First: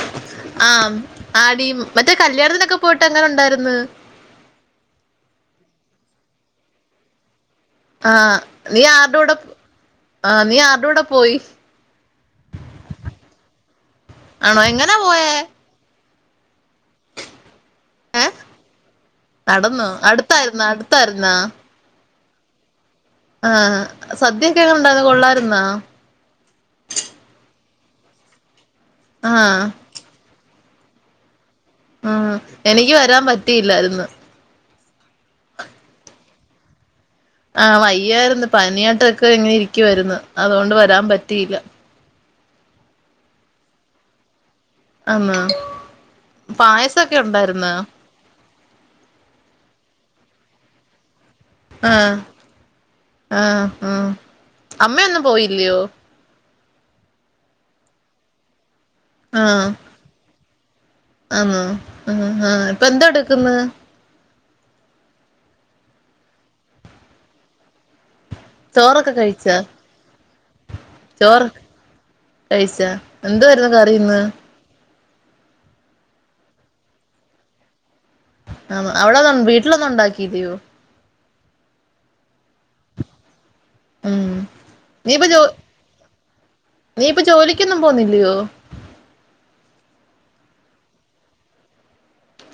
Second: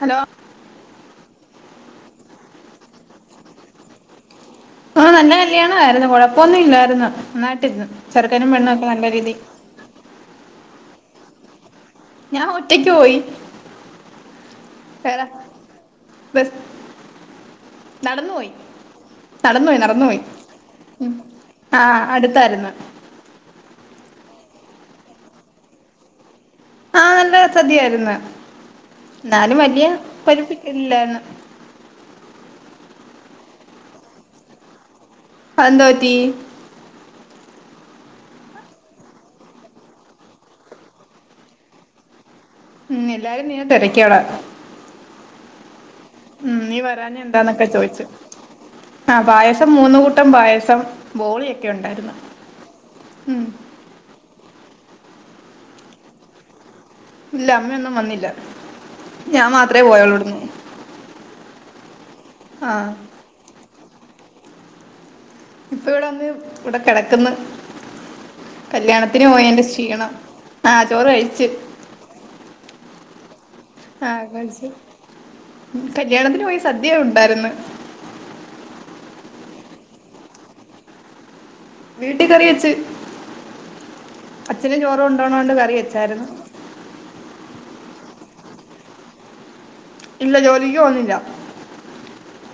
Hello ആ ആടി മറ്റേ കല്യാണത്തിനൊ ക്കെ പോയിട്ട് അങ്ങനെ ഉണ്ടായിര്ന്ന് ആ നല്ല കല്യാണ ആയിരുന്നു കൊഴപ്പൊന്നും ഇല്ലായിരുന്നു നന്നാ ആഹ് നീ ആരുടൊട ആ നീ ആരുടൊടാ പോയി ഞാൻ ഓട്ടേക്ക് പോയി ആണോ എങ്ങനാ വേറെ പോയേ ബസ് ഏ നടന്നു പോയി നടന്നു പോയി നടന്നൊ നടന്നു പോയി അടുത്തായിരുന്നാ ഉം അടുത്തായിരുന്നാ ആഹ് അടുത്തായിരുന്നു ആഹ് സദ്യൊക്കെ എങ്ങനെ ഉണ്ടാര്ന്ന് കൊള്ളാരുന്നാ ആഹ് നല്ല സദ്യയായിരുന്നു ആ എന്നാലും വല്യ [unintelligible] ഇല്ലാണ് ഉം എനിക്ക് വരാൻ പറ്റിയില്ലാര്ന്ന് അതെന്തോ പറ്റി ആഹ് വയ്യായിരുന്നു പനിയാട്ടൊക്കെ ഇങ്ങനെ ഇരിക്കുവായിരുന്നു അതുകൊണ്ട് വരാൻ പറ്റിയില്ല ഉം എല്ലാരും നിന്നെ തിരക്കോടാ ആ ഉം നീ വരാഞ്ഞ എന്താന്നൊക്കെ ചോയിച്ചു ആ പായസം മൂന്ന് കൂട്ടം പായസം ബോളിയൊക്കെ ഉണ്ടായിരുന്നു ആഹ് ഉം ആഹ് ആ അമ്മയൊന്നും പോയില്യോ ഇല്ല അമ്മയൊന്നും വന്നില്ല ഞാൻ മാത്രമേ പോയോള്ളൂ ഇവ്ടന്നു ആന്നൊ ആ ഹ ഹ ഇപ്പൊ ആഹ് എന്ത് എടുക്കുന്നു ഇപ്പൊ ഇവിടെ വന്ന് ഇവിടെ കിടക്കന്ന് ചോറൊക്കെ കല്യാണത്തിന് കഴിച്ചാ പോയേൻറെ ക്ഷീണം ആഹ് ചോറ് കഴിച്ചു കഴിച്ചാ എന്തുവായിരുന്നു കറി ഇന്ന് കല്യാണത്തിന് പോയി സദ്യ ഉണ്ടായിര്ന്ന് ആ അവിടെ വീട്ടിലൊന്നും ഉണ്ടാക്കിലയോ വീട്ടി കറി വെച്ച് ഉം അച്ഛന് ചോറ് നീ ഇപ്പൊ ജോ കൊണ്ടോണോണ്ട് കറി വെച്ചായിരുന്നു നീ ഇപ്പ ജോലിക്കൊന്നും പൊന്നില്ലയോ ഇല്ല ജോലിക്ക് പോന്നില്ല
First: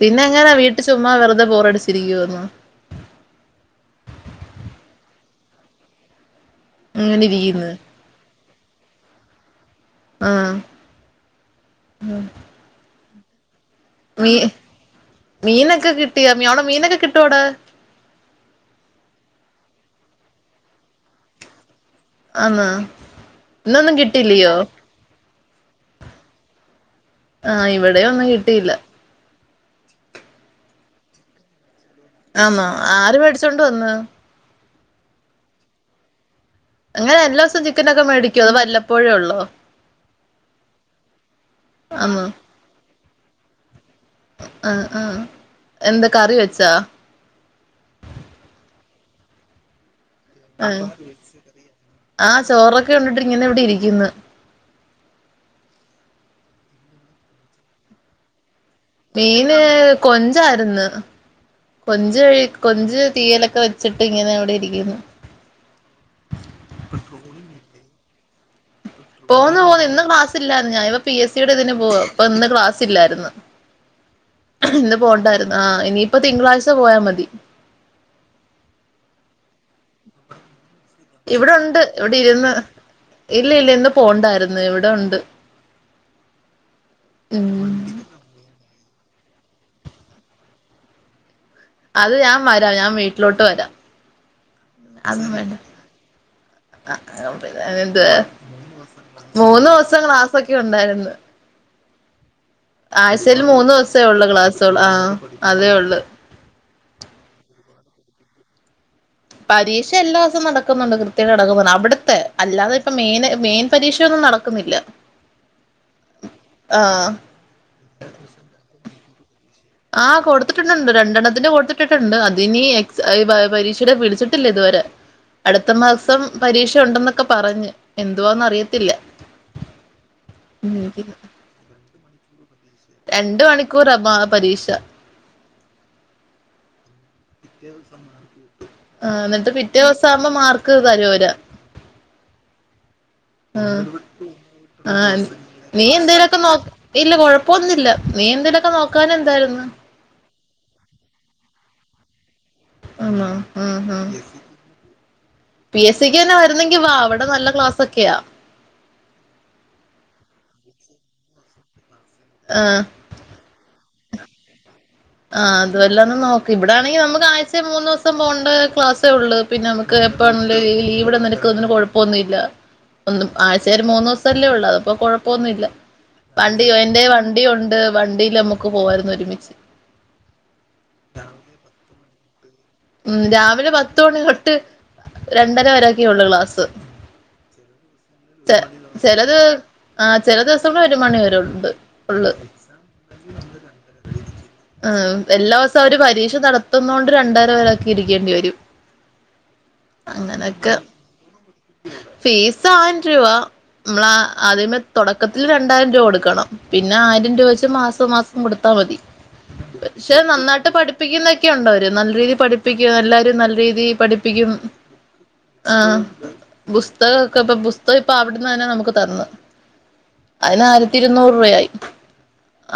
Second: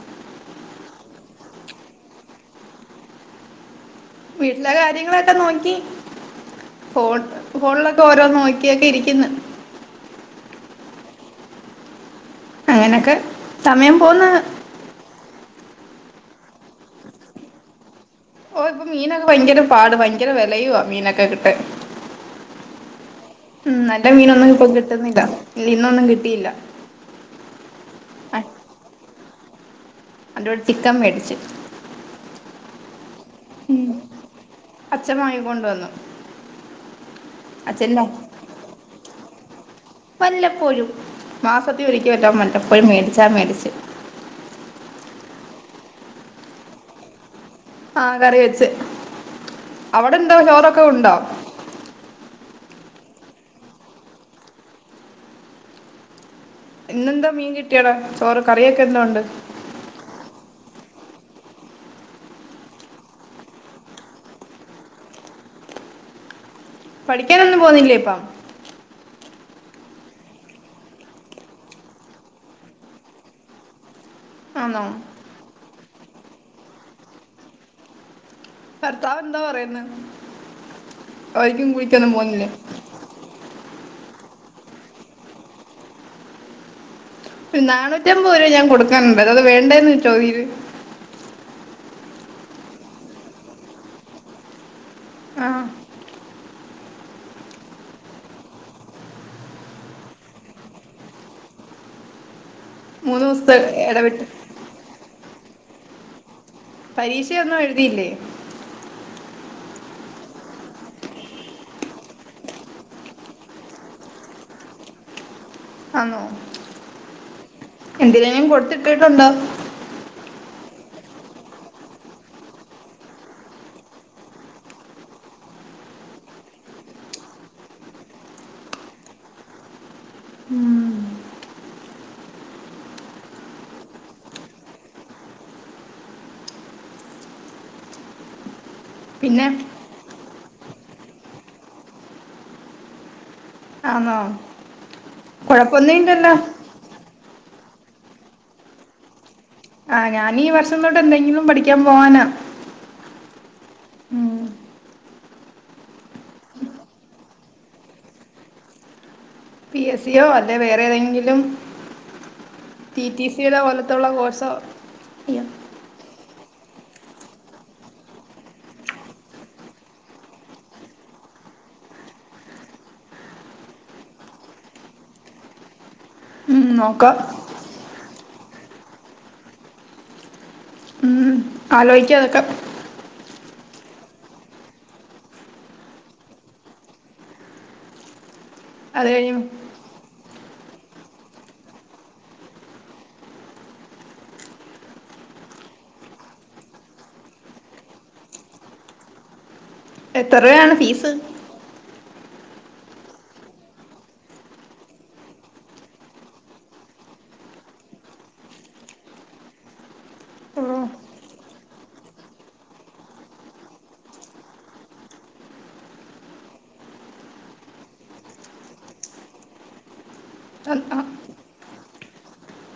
പിന്നെ എങ്ങനാ വീട്ടു ചുമ്മാ വെറുതെ ബോറടിച്ചിരിക്കുവാരുന്നാ വീട്ടിലെ കാര്യങ്ങളൊക്കെ നോക്കി ഫോൺ ഇങ്ങനെ ഇരിക്കുന്ന് ഫോണിലൊക്കെ ഓരോന്ന് നോ ക്കെ ഇരിക്കുന്നു ആഹ് എനക്ക് സമയം പോന്ന് മീ മീനൊക്കെ കിട്ടിയാ അവിടെ മീനൊക്കെ കിട്ടുവോട ഓ ഇപ്പൊ മീനൊക്കെ ഭയങ്കര പാട് ഭയങ്കര വിലയുവാ മീനൊക്കെ കിട്ടാൻ ആന്നോ ഉം ഇന്നൊന്നും നല്ല മീനൊന്നും കിട്ടില്ലയോ ഇപ്പൊ കിട്ടുന്നില്ല ഇല്ല ഇന്നൊന്നും കിട്ടിയില്ല ആഹ് ഇവിടെ ഒന്നും കിട്ടിയില്ല [unintelligible] ചിക്കൻ മേടിച്ചു ആന്നൊ ആര് പഠ- മേടിച്ചോണ്ട് വന്ന് അഛൻ വങ്ങിക്കൊണ്ട് വന്നു അങ്ങനെ എല്ലാ ദിവസം ചിക്കനൊക്കെ അച്ഛൻ്റെ മേടിക്കോ അതൊ വല്ലപ്പോഴേ ഉള്ളോ വല്ലപ്പോഴും ആ അച്ഛൻ മേടിച്ചു ആഹ ആഹ എന്താ കറി വെച്ചാ ആഹ കറി വെച്ച ആ ആ ചോറൊക്കെ ഉണ്ടിട്ട ഇങ്ങനെ എവിടെ ഇരിക്കുന്നു ഇന്നെന്താ മീൻ കിട്ടിയാടാ ചോറ് കറിയൊക്കെ എന്തോ ഉണ്ട് മീന് കൊച്ഞ്ച് ആരുന്നു കൊഞ്ച്ഴി കൊഞ്ച് തീയലൊക്കെ വെച്ചിട്ട് ഇങ്ങനെ അവിടെ ഇരിക്കുന്നു പഠിക്കാനൊന്നും പോന്നില്ലേ ഇപ്പ പോന്നു പോന്നു ഇന്ന് ക്ലാസ് ഇല്ലായിരുന്നു ഞാന ഇപ്പ പി എസ് സിയുടെ ഇതിന് പോ അപ്പ ഇന്ന് ക്ലാസ് ഇല്ലായിരുന്നു ആന്നോ ഇന്ന് പോണ്ടായിരുന്നു ആ ഇനി- ഇപ്പൊ തിങ്കളാഴ്ച പോയാ മതി ഭർത്താവ് എന്തോ പറയന്ന് ഇവിടെ ഒണ്ട് ഇവിടെ ഇരുന്ന് ഇല്ല ഇല്ല ഇന്ന് പോണ്ടായിരുന്നു ഇവിടെ ഒണ്ട് ഒരു നാനൂറ്റമ്പത് രൂപ ഞാൻ കൊടുക്കും ണ്ടത് അത് വേണ്ടേന്ന് ചോദീര് അത് ഞാൻ വരാം ഞാൻ വീട്ടിലോട്ട് വരാം അതൊന്നും ആ വേണ്ട ആ പിന്നെ എന്ത് മൂന്ന് ദിവസം ക്ലാസ്സൊക്കെ ഉണ്ടായിരുന്നു ആഴ്ചയിൽ ദിവസത്തെ മൂന്ന് ദിവസേ ഇടവിട്ട് ഉള്ളൂ ക്ലാസ്സുകൾ അതേ ഉള്ളൂ പരീക്ഷയൊന്നും എഴുതിയില്ലേ പരീക്ഷ എല്ലാ ദേവസും നടക്കുന്നുണ്ട് കൃത്യയുടെ അടക്കം അവിടുത്തെ അല്ലാതെ ഇപ്പ മെയിന് മെയിൻ പരീക്ഷയൊന്നും നടക്കുന്നില്ല ആന്നോ ആഹ് എന്തിലേലും കൊടുത്തി ട്ടുണ്ടോ ആ കൊടുത്തിട്ടുണ്ടണ്ട് രണ്ടെണ്ണത്തിന്റെ കൊടുത്തിട്ടിട്ടുണ്ട് അതിനി പരീക്ഷയുടെ വിളിച്ചിട്ടില്ല ഇതുവരെ അടുത്ത മാസം പരീക്ഷ ഉണ്ടെന്നൊക്കെ പറഞ്ഞ് എന്തുവാന്ന് അറിയത്തില്ല രണ്ട് മണിക്കൂറാ പരീക്ഷ [inaudible] ആ പിന്നെ എന്നിട്ട് പിറ്റേ ദിവസം ആവുമ്പോ മാർ ക്ക് തരൂല ആന്നോ ആ നീ കുഴപ്പമൊന്നും ഇല്ലല്ലോ എന്തേലൊക്കെ നോ ഇല്ല കൊഴ ഇപ്പൊന്നില്ല നീ എന്തലൊക്കെ നോക്കാനെ എന്തായിരുന്നു ആ ഞാനീ വർഷം തൊട്ട് എന്തെങ്കിലും പഠിക് ക്കാമ്പോ വാനാ അ അ ആ പി എസ് സിക്ക് തന്നെ വരുന്നെങ്കി വാ അവിടെ നല്ല ക്ലാസ് ഒക്കെയാ പി എസ് സിയോ അല്ലെ വേറെ ഏതെങ്കിലും- ആഹ് റ്റി റ്റി സിയുടെ പോലെ- ത്തുള്ള കോഴ്സോ- ആ അത് വല്ലോം ഒന്ന് നോക്ക- ഇവിടൊണെങ്കി നമുക്ക് ആഴ്ച മൂന്ന് ദിവസം പോണ്ടേ ക്ലാസ്സേ ഉള്ളൂ പിന്നെ നമുക്ക് എപ്പ വേണെങ്കിലും ലീവ് എടുക്കാം അതിനു കൊഴപ്പമൊന്നുമ ഇല്ല ഒ ആഴ്ച ഒരു മൂന്ന് ദിവസം അല്ലേ ഉള്ളൂ അത്പ്പോ കൊഴപ്പമൊന്നുല്ല ഉം, വണ്ടി എന്റെ നോക്കാം വണ്ടിയ ഉണ്ട് വണ്ടി നമുക്ക് പോവാരുന്നു ഒരുമിച്ച് ആലോയിക്കാ അതൊക്കെ ഉം രാവിലെ പത്തുമണി തൊട്ട് രണ്ടര വരൊക്കെയള്ളു ക്ലാസ്സ് അത് കഴിയും ചെലത് ആ- ചെല ദിവസങ്ങള ഒരു മണി വരെണ്ട് ഉള്ള് എല്ലാ ദിവസവും അവര് പരീക്ഷ നടത്തുന്ന കൊണ്ട് രണ്ടാ വരെയൊക്കെ ഇരിക്കേണ്ടി വരും അങ്ങനൊക്കെ എത്രയാണ് ഫീസ് ഫീസ് ആയിരം രൂപ മ്മള ആദ്യമ തൊടക്കത്തിൽ രണ്ടായിരം രൂപ കൊടുക്കണം പിന്നെ ആയിരം രൂപ വെച്ച് മാസം മാസം കൊടുത്താ മതി പക്ഷെ ഓ, നന്നായിട്ട് പഠിപ്പിക്കുന്നൊക്കെയ ഉണ്ട് അവര് നല്ല രീതി പഠിപ്പിക്കും എല്ലാരും നല്ല രീതി പഠിപ്പിക്കും ആ പുസ്തകൊക്കെ ഇപ്പൊ പുസ്തകം ഇപ്പൊ അവിടെന്ന് തന്നെ നമുക്ക് തന്ന് അ- അയിനായിരത്തി ആ, ഇരുന്നൂറ് രൂപ ആയി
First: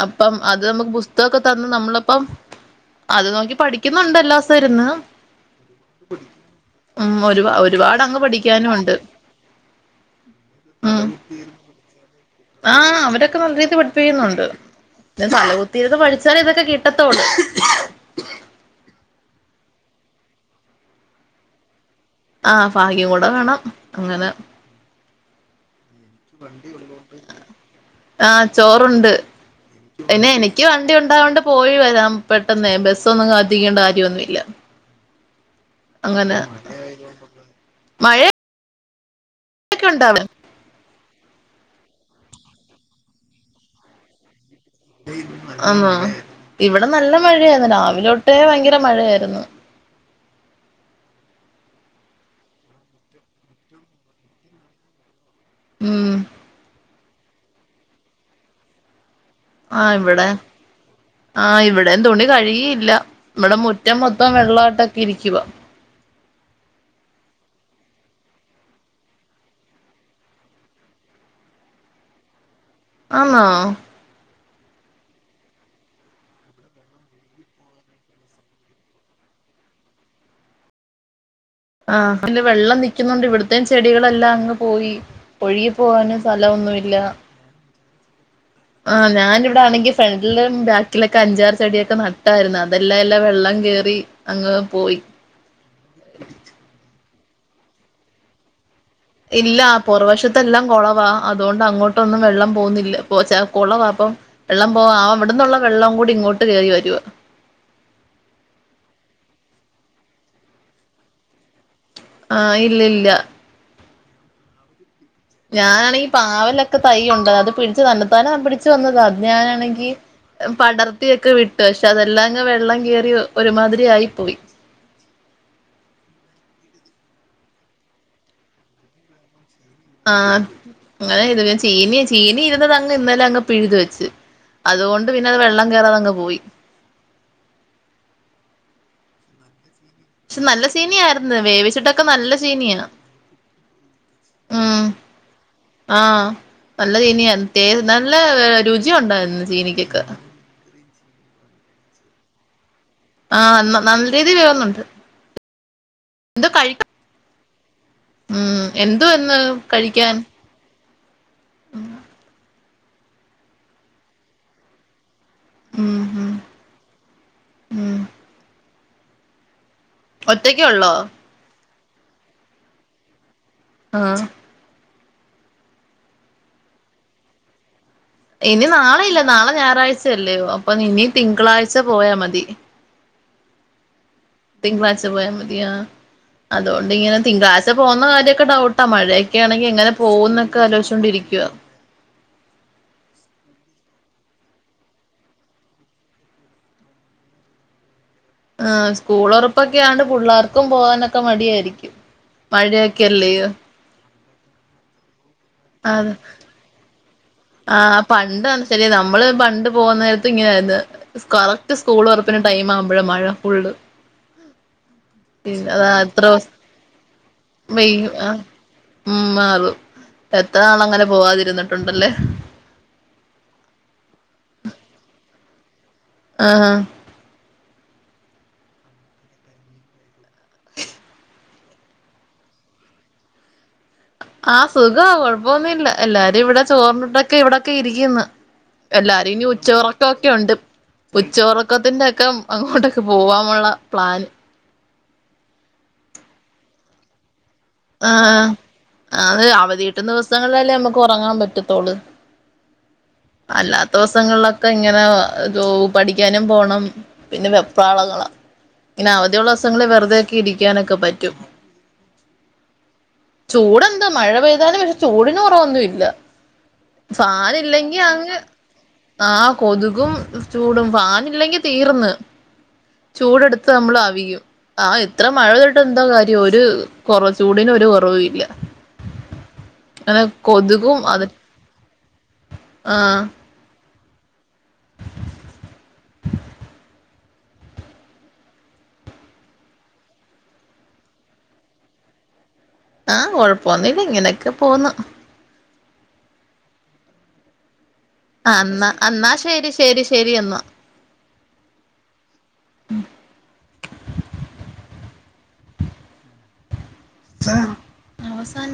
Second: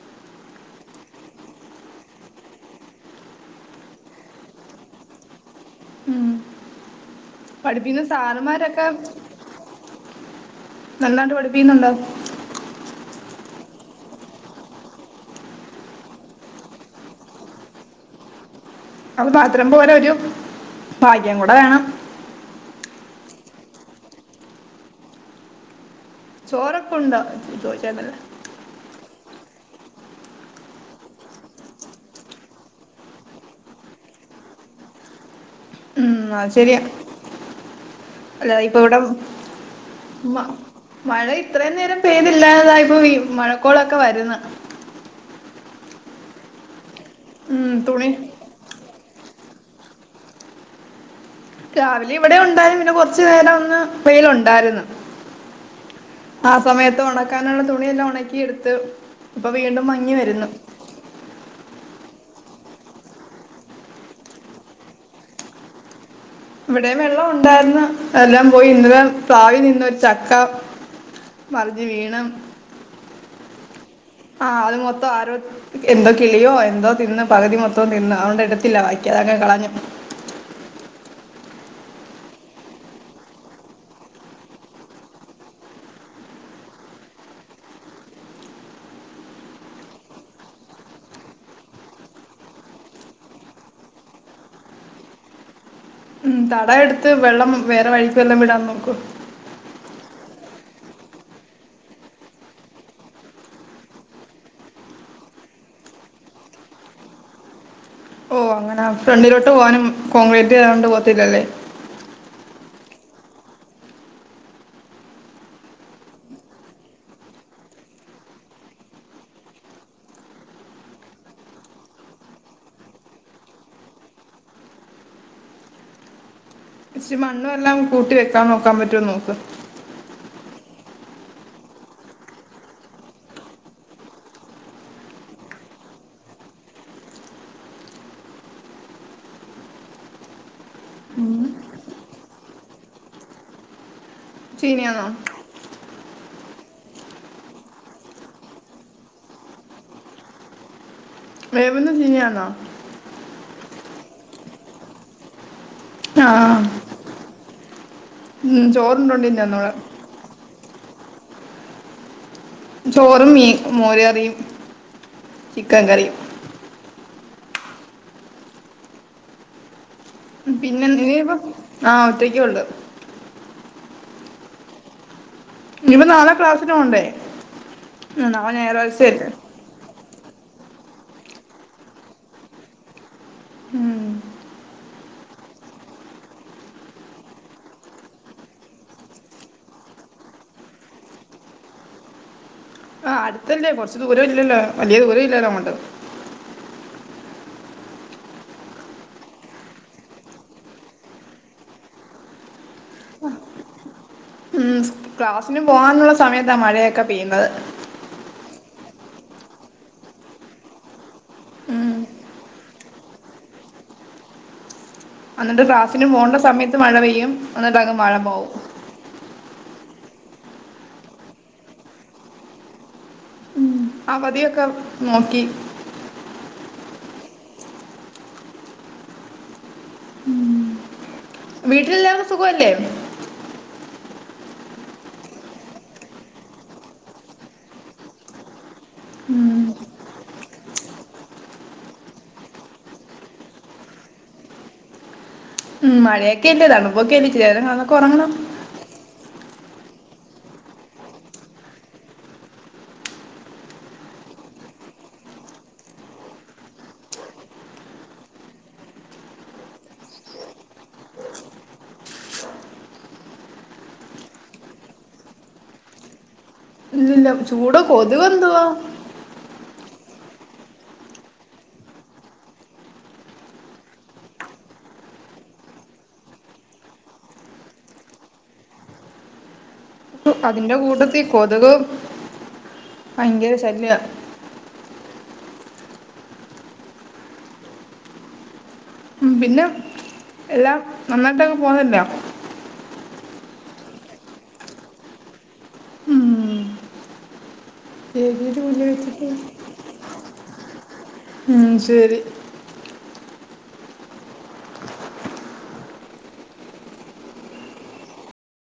അപ്പം അത് മ്മക്ക് പുസ്തകൊക്കെ തന്ന് നമ്മളിപ്പം അത് നോക്കി പഠിക്കുന്നുണ്ടല്ലാസൊഇരുന്ന് ഉം. ഉം ഒരു ഒരുപാട് അങ്ങ് പഠി മാരൊക്കെ നല്ലാണ്ട് പഠിപ്പിക്കുന്നുണ്ടോ ആ അവരൊക്കെ നല്ല രീതി പഠിപ്പിക്കുന്നുണ്ട് തലകുത്തിയിരുന്ന് പഠിച്ചാലേ ഇതൊക്കെ കിട്ടത്തോള്ളൂ അത് മാത്രം പോലെ ഒരു ഭാഗ്യം കൂടെ വേണം ആ ഫാഗ്യം കൂടെ വേണം അങ്ങനെ ചോറൊക്കെ ഉണ്ടോ ചോദിച്ചായിരുന്നല്ലോ ആ ചോറുണ്ട്. പിന്നെ എനിക്ക് വണ്ടി ഉണ്ടാവോണ്ട് പോയി വരാം പെട്ടെന്നെ ബസ്സൊന്നും കാത്തിരിക്കേണ്ട കാര്യമൊന്നുമില്ല ഉം അങ്ങനെ അത് ശെരിയാ അല്ലത ഇവിടം ഒക്കെ ഉണ്ടാവ മഴ ഇത്രയും നേരം പെയ്തില്ലാതായിപ്പോ മഴക്കോളൊക്കെ വരുന്ന ആ ഇവ നല്ല ഉം മഴയായിരുന്നു തുണി രാവിലോട്ട് ഭയങ്കര മഴയായിരുന്നു രാവിലെ ഇവിടെ ഉണ്ടായിരുന്നു പിന്നെ കൊറച്ചു നേരം ഒന്ന് വെയില് ഉണ്ടായിരുന്നു ഉം ആ സമയത്ത് ഉണക്കാനുള്ള തുണിയെല്ലാം ഉണക്കി എടുത്ത് ഇപ്പൊ വീണ്ടും മങ്ങി വരുന്നു ആ ഇവിടെ തുണി കഴിയയില്ല ഇവിടെ മുറ്റം മൊത്തം വെള്ളാട്ടൊക്കെ ഇരിക്കവാ ഇവിടെ വെള്ളം ഉണ്ടായിന്ന് എല്ലാം പോയി ഇന്നല പ്രാവിൽ നിന്നൊരു ചക്ക മറിഞ്ഞ് വീണം ആന്നോ ആഹ് അത് മൊത്തം ആരോ എന്തോ കിളിയോ എന്തോ തിന്ന് പകുതി മൊത്തം തിന്ന് അതൊണ്ട് ഇടുത്തില്ല വായിക്കാ അതങ്ങെ കളഞ്ഞു ആഹ അെ വെള്ളം നിക്കുന്നുണ്ട് ഇവിടത്തേയും ചെടികളെല്ലാം അങ്ങ് പോയി ഒഴിെ പോകാനും സ്ഥലഒന്നുമി ല്ല ആഹ ഞാന ഇവിടെ ആണെങ്കി ഫ്രണ്ടിലും ബാക്കിലൊക്കെ അഞ്ചാറ് ചെടിയൊക്കെ നട്ടായിരുന്നു അതെല്ലാം എല്ലാം വെള്ളം കേറി അങ്ങ്ങ് പോയി ഉ തടയ എടുത്ത് വെള്ളം വേറെ വഴിക്ക് എല്ലാം വിടാന്ന് നോക്കും ഇല്ല പുറവശത്തെ എല്ലാം കുളവാ അതുകൊണ്ട് അങ്ങോട്ടൊന്നും വെള്ളം പോകുന്നില്ല കുളവാ അപ്പം വെള്ളം പോവാ ആ അവിടന്നുള്ള വെള്ളം കൂടി ഇങ്ങോട്ട് കേയറി വരുവാ ഓ അങ്ങനെ ഫ്രണ്ടിലോട്ട് പോകാനും കോൺക്രീറ്റ്ത കൊണ്ട് പോകത്തില്ലല്ലേ ആ ഇല്ല ഇല്ല ഞാനാണെങ്ക പാവലൊക്കെ തൈുണ്ട് അത് പിടിച്ചു തന്നെത്താനൻ പിടിച്ചു വന്നത് അത് ഞാനാണെങ്കി പടർത്തിയ ഒക്കെ വിട്ടു പക്ഷെ അതെല്ലാം അങ്ങ് വെള്ളം കയറി ഒരുമാതിരി ആയി പോയി പക്ഷി മണ്ണും എല്ലാം കൂട്ടി വെക്കാൻ നോക്കാൻ പറ്റുവോ നോക്ക് ആഹ അങ്ങനെ ഇത് പിെ ചീന ചീനി ഇരുന്നത് അങ്ങ് ഇന്നലെ അങ്ങ് പിഴുത് വെച്ച് അതുകൊണ്ട് പിന്നെ അത് വെള്ളം കേയറാതങ്ങ് പോയി പക്ഷെ നല്ല ചീനിയ ആായിരുന്നു വേവിച്ചിട്ടൊക്കെ നല്ല ചിനിയാണ് ചീനിയെന്നാ ആ നല്ല ചീനിയ നല്ല രുചിയ ഉണ്ടായിരുന്നു ചീനിക്കൊക്കെ ിയാന ആഹ എന്ന നല്ല രീതിയിൽ വന്നണ്ട് ആ എന്താ കഴിക്ക ഉം എന്തു ചോറുണ്ടോണ്ട് ഇനി എന്ന് തന്നോളാം കഴിക്കാൻ ചോറും മീ മോര്യറിയും ചിക്കൻ ഉം കറിയും ഉം ഉം ഒറ്റക്ക ഉള്ളോ ഇനിയിപ്പ ആ ഒറ്റക്ക ഉണ്ട് ആഹ ഇനിപ്പ നാലാം ക്ലാസ്സിന പോണ്ടേ ഇനി നാളെ ഇല്ല നാളെ ഞായറാഴ്ച ല്ലേോ അപ്പൊ ഇനി തിങ്കളാഴ്ച പോയാ മതി ഉം. തിങ്കളാഴ്ച പോയാ മതിയാ അതുകൊണ്ട്ിങ്ങനെ തിങ്കളാഴ്ച പോകുന്ന കാര്യമൊക്കെ ഡൗട്ടാ മഴയൊക്കൊണെങ്കി എങ്ങനെ പോകന്നൊക്കെ ആലോചിച്ചോണ്ടിരിക്കുവ ആ അടുത്തല്ലേ കൊറച്ചു ദൂരം ഇല്ലല്ലോ വലിയ ദൂരം ഇല്ലല്ലോ അൊണ്ട് ആ സ്കൂൾ ഉറപ്പൊക്കെയാണ്ട് പിള്ളേർക്കും പോകാനൊക്കെ മടിയായിരിക്കും മഴയൊക്കെല്ലേ ക്ലാസ്സിനും പോകാനുള്ള അതെ സമയത്താ മഴയൊക്കെ പെയ്യുന്നത് ശരി നമ്മള് പണ്ട് പോകുന്ന നേരത്ത് ഇങ്ങനൊയിരുന്നു കറക്റ്റ് ഉം സ്കൂള് വറപ്പി ടൈം ആവുമ്പോഴേ മഴ ഫുള്ള് എന്നിട്ട് പിന്നെ അതാ ക്ലാസിനന് പോകണ്ട എത്ര സമയത്ത് മഴ പെയ്യും എന്നിട്ട് അക വെയ് മഴ ആഹ് പോവും ഉം മാറും എത്ര നാള അങ്ങനെ പോവാതിരുന്നിട്ടുണ്ടല്ലേ അവധിയൊക്കെ നോക്കി ആഹ വീട്ടിലെല്ലാവടെ സുഖല്ലേ ആഹ സുഖമാ കൊഴപ്പൊന്നുമല്ല എല്ലാരും ഇവിടെ ചോർന്നിട്ടൊക്കെ ഇവിടെൊക്കെ ഇരിക്കന്ന് എല്ലാരും ഇനി ഉച്ച ഉം ഉറക്കമൊക്കെ ഉണ്ട് ഉച്ച ഉറക്കത്തിന്റെ ഒക്കെ അങ്ങോട്ടൊക്കെ പോവാാനുള്ള പ്ലാന് ഉം മഴയൊക്കെ എല്ലേതാണ്പ്പൊക്കെ എ ശരിതൊക്കെ ഉറങ്ങണം ആഹ് അത് അവധി കിട്ടുന്ന ദിവസങ്ങളിലല്ലേ നമ്മുക്ക് ഉറങ്ങാൻ പറ്റത്തോളൂ അല്ലാത്ത ദിവസങ്ങളിലൊക്കെ ഇങ്ങനെ ജോ പഠിക്കാനും പോണം പിന്നെ വെപ്രാളങ്ങള ഇങ്ങനെ അവധിയുള്ള ദിവസങ്ങളിൽ വെറുതെക്കെ ഇരിക്കാനൊക്കെ പറ്റും ചൂടെന്താ മഴ പെയ്താലും പക്ഷെ ചൂടന് കുറവൊന്നും ഇല്ല ഇല്ലില്ല ചൂടൊ ഫാനില്ലെങ്കി അങ്ങ് കൊതുെന്തുവാ ആഹ് കൊതുകും ചൂടും വാനില്ലെങ്കി തീർന്ന് ചൂട്ടുത്ത് നമ്മൾ അവിയും ആ ഇത്ര മഴ തട്ട് എന്താ കാര്യം ഒരു കൊറ ചൂടിന ഒരു കുറവ ഇല്ല അങ്ങനെ അതിന്റെ കൊതുകും കൂട്ടത്തി അത് കൊതക് ആഹ് ഭയങ്കര ശല്യ ഉ പിന്നെ എല്ലാ നന്നായിട്ടങ്െ പോുന്നല്ലോ ആഹ കൊഴപ്പൊന്ന ഇല്ല ഇങ്ങനെയൊക്കെ പോന്നു അന്നാ എന്നാ ശരി ശരി ശരി എന്നാ ഉം ശരി ഉ ആ അവസാന